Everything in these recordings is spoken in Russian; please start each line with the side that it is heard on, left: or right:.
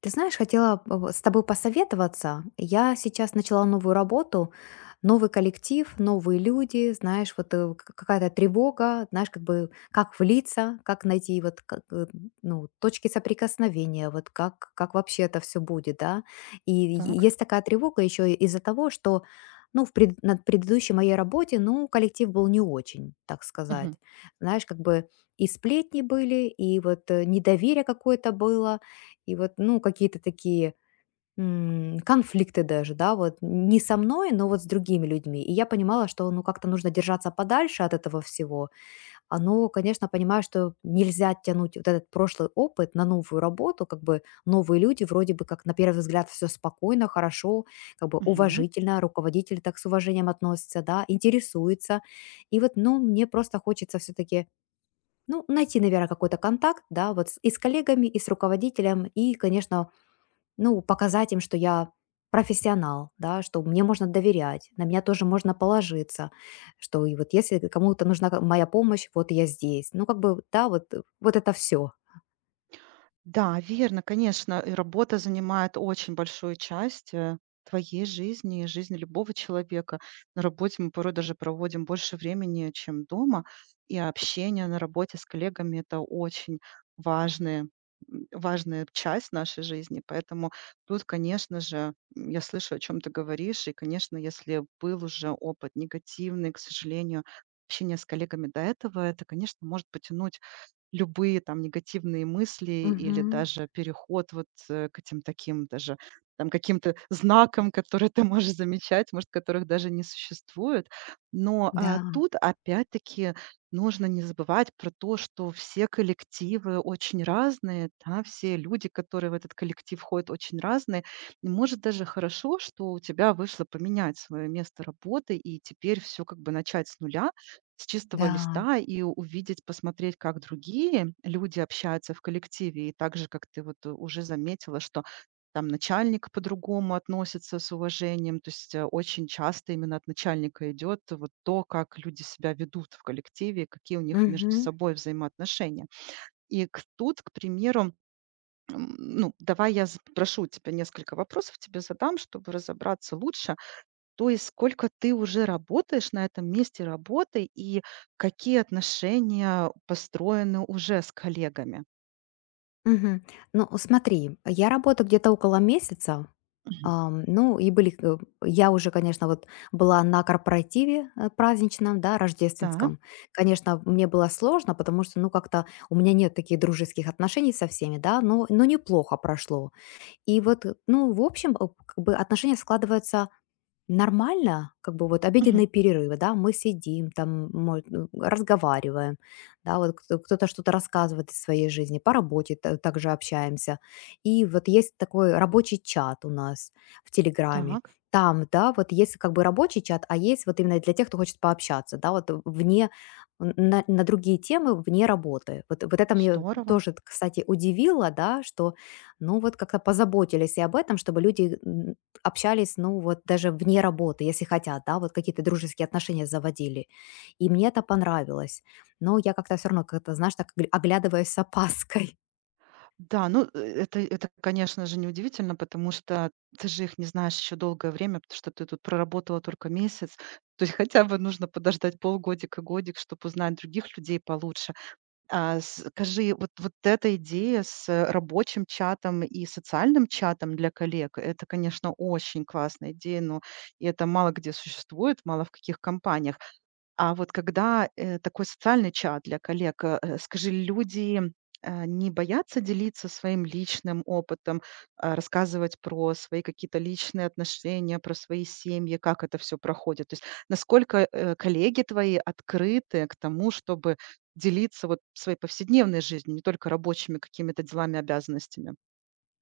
left: Ты знаешь, хотела вот с тобой посоветоваться. Я сейчас начала новую работу, новый коллектив, новые люди, знаешь, вот какая-то тревога, знаешь, как бы как влиться, как найти вот как, ну, точки соприкосновения, вот как вообще это все будет, да. И
right: Так.
left: есть такая тревога еще из-за того, что ну, на предыдущей моей работе, ну, коллектив был не очень, так сказать.
right: Мгм.
left: Знаешь, как бы и сплетни были, и вот недоверие какое-то было, и вот, ну, какие-то такие, конфликты даже, да, вот не со мной, но вот с другими людьми. И я понимала, что, ну, как-то нужно держаться подальше от этого всего. А, ну, конечно, понимаю, что нельзя тянуть вот этот прошлый опыт на новую работу, как бы новые люди, вроде бы как на первый взгляд все спокойно, хорошо, как бы
right: Мгм.
left: уважительно, руководитель так с уважением относится, да, интересуется. И вот, ну, мне просто хочется все-таки ну, найти, наверное, какой-то контакт, да, вот и с коллегами, и с руководителем, и, конечно, ну, показать им, что я профессионал, да, что мне можно доверять, на меня тоже можно положиться, что и вот если кому-то нужна моя помощь, вот я здесь. Ну, как бы, да, вот, вот это все.
right: Да, верно, конечно, и работа занимает очень большую часть твоей жизни и жизни любого человека. На работе мы порой даже проводим больше времени, чем дома, и общение на работе с коллегами- это очень важные важная часть нашей жизни. Поэтому тут, конечно же, я слышу, о чем ты говоришь. И, конечно, если был уже опыт негативный, к сожалению, общения с коллегами до этого, это, конечно, может потянуть любые там негативные мысли или
left: Мгм.
right: даже переход вот, к этим таким даже там каким-то знакам, которые ты можешь замечать, может, которых даже не существует. Но,
left: Да,
right: тут опять-таки нужно не забывать про то, что все коллективы очень разные, да, все люди, которые в этот коллектив входят, очень разные. И может даже хорошо, что у тебя вышло поменять свое место работы и теперь все как бы начать с нуля, с чистого
left: да.
right: листа и увидеть, посмотреть, как другие люди общаются в коллективе. И так же, как ты вот уже заметила, что там начальник по-другому относится с уважением. То есть очень часто именно от начальника идет вот то, как люди себя ведут в коллективе, какие у них между
left: Мгм.
right: собой взаимоотношения. Тут, к примеру, ну, давай я прошу тебя несколько вопросов тебе задам, чтобы разобраться лучше. То есть сколько ты уже работаешь на этом месте работы и какие отношения построены уже с коллегами?
left: Мгм. Ну, смотри, я работаю где-то около месяца.
right: Мгм.
left: Ну, и были, я уже, конечно, вот была на корпоративе праздничном, да,
right: Да.
left: рождественском. Конечно, мне было сложно, потому что, ну, как-то у меня нет таких дружеских отношений со всеми, да, но неплохо прошло. И вот, ну, в общем, как бы отношения складываются нормально, как бы вот
right: Мгм.
left: обеденные перерывы, да, мы сидим там, ну, разговариваем, да, вот кто-то что-то рассказывает из своей жизни, по работе также общаемся. И вот есть такой рабочий чат у нас в Телеграме.
right: Так.
left: Там, да, вот есть как бы рабочий чат, а есть вот именно для тех, кто хочет пообщаться, да, вот вне, на другие темы вне работы. Вот это мне
right: Здорово.
left: тоже, кстати, удивило, да, что, ну, вот как-то позаботились и об этом, чтобы люди общались, ну, вот даже вне работы, если хотят, да, вот какие-то дружеские отношения заводили. И мне это понравилось. Но я как-то все равно, как-то, знаешь, так оглядываюсь с опаской.
right: Да, ну, это, конечно же, неудивительно, потому что ты же их не знаешь еще долгое время, потому что ты тут проработала только месяц. То есть хотя бы нужно подождать полгодика, годик, чтобы узнать других людей получше. А, скажи, вот эта идея с рабочим чатом и социальным чатом для коллег- это, конечно, очень классная идея, но и это мало где существует, мало в каких компаниях. А вот когда, такой социальный чат для коллег, скажи, люди, не боятся делиться своим личным опытом, рассказывать про свои какие-то личные отношения, про свои семьи, как это все проходит? То есть насколько, коллеги твои открыты к тому, чтобы делиться вот своей повседневной жизнью, не только рабочими какими-то делами, обязанностями?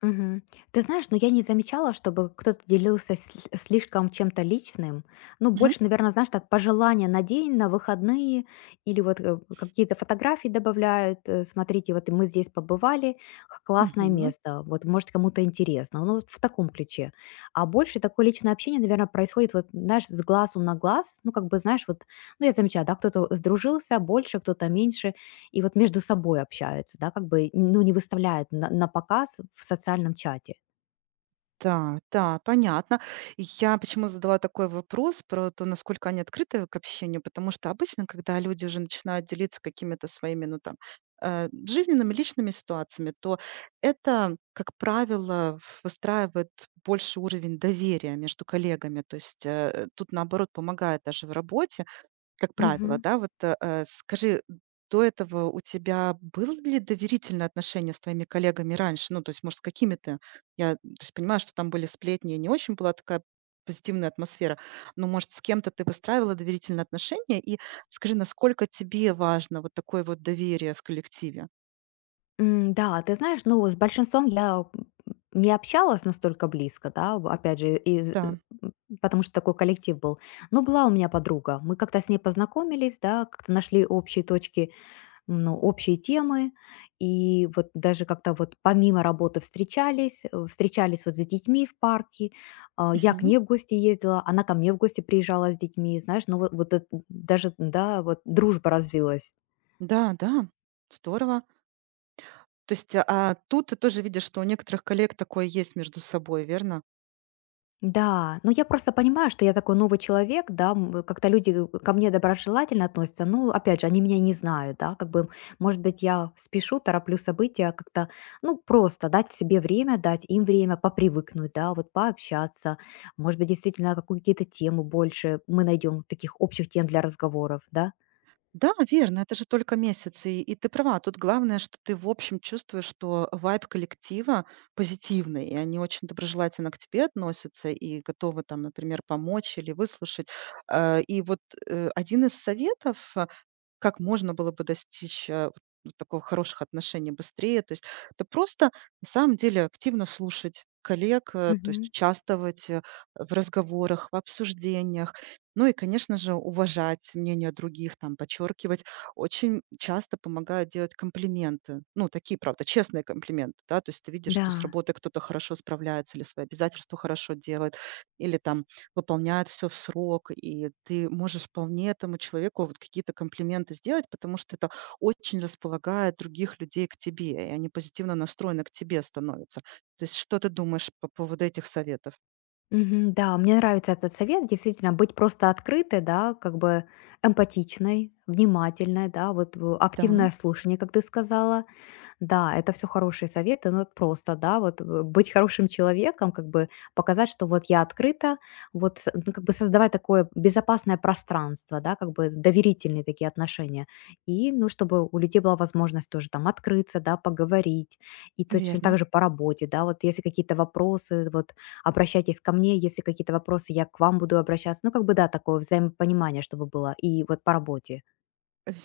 left: Мгм. Ты знаешь, но я не замечала, чтобы кто-то делился слишком чем-то личным. Ну,
right: Мгм.
left: больше, наверное, знаешь, так пожелания на день, на выходные, или вот какие-то фотографии добавляют. Смотрите, вот мы здесь побывали, классное
right: Мгм.
left: место, вот может кому-то интересно. Ну, вот в таком ключе. А больше такое личное общение, наверное, происходит вот, знаешь, с глазу на глаз. Ну, как бы, знаешь, вот, ну, я замечаю, да, кто-то сдружился больше, кто-то меньше. И вот между собой общаются, да, как бы, ну, не выставляют на показ в социальном чате.
right: Да, да, понятно. И я почему задала такой вопрос про то, насколько они открыты к общению, потому что обычно, когда люди уже начинают делиться какими-то своими, ну там, жизненными, личными ситуациями, то это, как правило, выстраивает больше уровень доверия между коллегами. То есть тут, наоборот, помогает даже в работе, как правило,
left: Мгм.
right: да, вот, скажи, до этого у тебя было ли доверительное отношение с твоими коллегами раньше? Ну, то есть, может, с какими-то, я, то есть, понимаю, что там были сплетни, и не очень была такая позитивная атмосфера, но, может, с кем-то ты выстраивала доверительные отношения? И скажи, насколько тебе важно вот такое вот доверие в коллективе?
left: Да, ты знаешь, ну, с большинством я не общалась настолько близко, да, опять же,
right: Да.
left: м, потому что такой коллектив был. Но была у меня подруга, мы как-то с ней познакомились, да, как-то нашли общие темы, и вот даже как-то вот помимо работы встречались вот с детьми в парке, а, я к
right: Мгм.
left: ней в гости ездила, она ко мне в гости приезжала с детьми, знаешь, ну вот, вот это даже, да, вот дружба развилась.
right: Да, да, здорово. То есть, а тут ты тоже видишь, что у некоторых коллег такое есть между собой, верно?
left: Да, но я просто понимаю, что я такой новый человек, да, как-то люди ко мне доброжелательно относятся, ну, опять же, они меня не знают, да, как бы, может быть, я спешу, тороплю события, как-то, ну, просто дать себе время, дать им время попривыкнуть, да, вот пообщаться, может быть, действительно какие-то темы больше мы найдем, таких общих тем для разговоров, да?
right: Да, верно, это же только месяц, и ты права. Тут главное, что ты в общем чувствуешь, что вайб коллектива позитивный, и они очень доброжелательно к тебе относятся и готовы там, например, помочь или выслушать. И вот один из советов, как можно было бы достичь, вот такого хороших отношений быстрее? То есть это просто, на самом деле, активно слушать коллег, то есть
left: Мгм.
right: участвовать, в разговорах, в обсуждениях. Ну и, конечно же, уважать мнение других, там, подчеркивать. Очень часто помогают делать комплименты. Ну, такие, правда, честные комплименты, да. То есть ты видишь, что с
left: Да.
right: работой кто-то хорошо справляется или свои обязательства хорошо делает, или там выполняет все в срок, и ты можешь вполне этому человеку вот какие-то комплименты сделать, потому что это очень располагает других людей к тебе, и они позитивно настроены к тебе становятся. То есть что ты думаешь по поводу этих советов?
left: Мгм. Да, мне нравится этот совет, действительно, быть просто открытой, да, как бы эмпатичной, внимательной, да, вот
right: Да,
left: активное слушание, как ты сказала, да, это все хорошие советы, но вот просто, да, вот, быть хорошим человеком, как бы показать, что вот я открыта, вот как бы создавать такое безопасное пространство, да, как бы доверительные такие отношения. И, ну, чтобы у людей была возможность тоже там открыться, да, поговорить. И точно так
right: верно.
left: же по работе, да, вот если какие-то вопросы, вот обращайтесь ко мне, если какие-то вопросы, я к вам буду обращаться. Ну, как бы, да, такое взаимопонимание, чтобы было и вот по работе.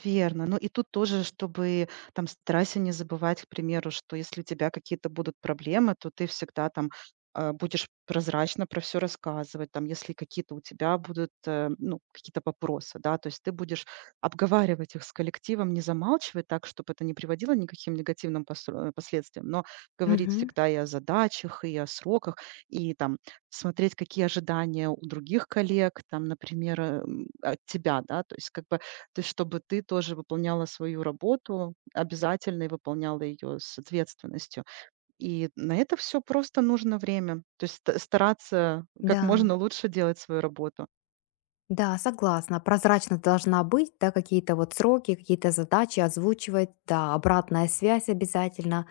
right: Верно. Ну и тут тоже, чтобы там старайся не забывать, к примеру, что если у тебя какие-то будут проблемы, то ты всегда там будешь прозрачно про все рассказывать, там, если какие-то у тебя будут, ну, какие-то вопросы, да, то есть ты будешь обговаривать их с коллективом, не замалчивать так, чтобы это не приводило ни к каким негативным последствиям, но говорить
left: Мгм.
right: всегда и о задачах, и о сроках, и там смотреть, какие ожидания у других коллег, там, например, от тебя, да, то есть как бы то есть чтобы ты тоже выполняла свою работу обязательно и выполняла ее с ответственностью. И на это все просто нужно время. То есть ст стараться как
left: Да.
right: можно лучше делать свою работу.
left: Да, согласна. Прозрачность должна быть, да, какие-то вот сроки, какие-то задачи озвучивать, да, обратная связь обязательно,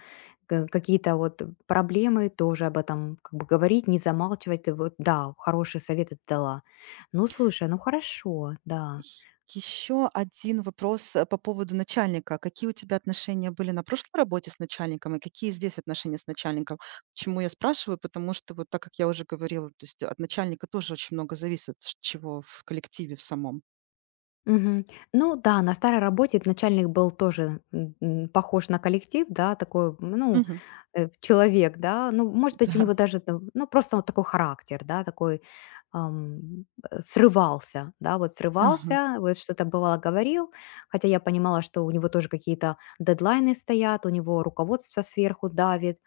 left: какие-то вот проблемы тоже об этом как бы говорить, не замалчивать. И вот, да, хороший совет ты дала. Ну, слушай, ну хорошо, да.
right: Еще один вопрос, по поводу начальника. Какие у тебя отношения были на прошлой работе с начальником и какие здесь отношения с начальником? Почему я спрашиваю? Потому что вот так, как я уже говорила, то есть от начальника тоже очень много зависит, ш чего в коллективе в самом.
left: Мгм. Ну да, на старой работе начальник был тоже похож на коллектив, да, такой, ну,
right: Мгм.
left: человек, да, ну, может быть, у него
right: Да.
left: даже, там, ну, просто вот такой характер, да, такой ам, срывался, да, вот
right: Ага.
left: срывался, вот что-то бывало говорил, хотя я понимала, что у него тоже какие-то дедлайны стоят, у него руководство сверху давит,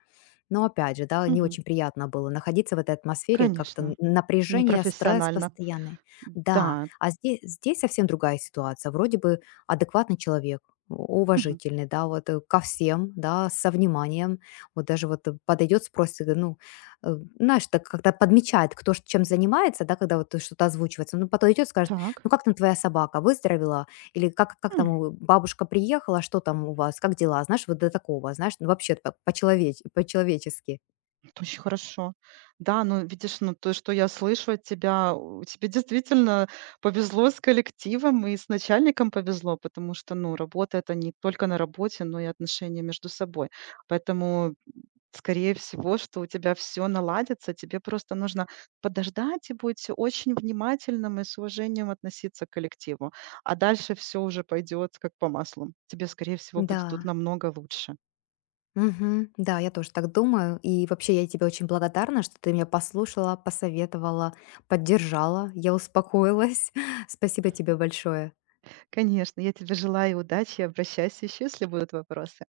left: но опять же, да, не
right: Мгм.
left: очень приятно было находиться в этой атмосфере, как-то
right: Конечно.
left: напряжение, стресс
right: Непрофессионально.
left: постоянный. Да,
right: Да.
left: а здесь, здесь совсем другая ситуация. Вроде бы адекватный человек,
right: Мгм.
left: уважительный, да, вот ко всем, да, со вниманием. Вот даже вот подойдет, спросит, ну, знаешь, так когда подмечает, кто ж чем занимается, да, когда вот что-то озвучивается, ну, подойдет, скажет,
right: Так.
left: ну, как там твоя собака, выздоровела? Или как там у бабушка приехала, а что там у вас, как дела? Знаешь, вот до такого, знаешь, ну, вообще так по-человечески.
right: Это очень хорошо. Да, ну, видишь, ну, то, что я слышу от тебя, у тебе действительно повезло с коллективом и с начальником повезло, потому что, ну, работа- это не только на работе, но и отношения между собой. Поэтому, скорее всего, что у тебя все наладится, тебе просто нужно подождать и быть очень внимательным и с уважением относиться к коллективу. А дальше все уже пойдет как по маслу. Тебе, скорее всего,
left: Да,
right: будет тут намного лучше.
left: мгм, да, я тоже так думаю. И вообще я тебе очень благодарна, что ты меня послушала, посоветовала, поддержала. Я успокоилась. Спасибо тебе большое.
right: Конечно, я тебе желаю удачи. Обращайся еще, если будут вопросы.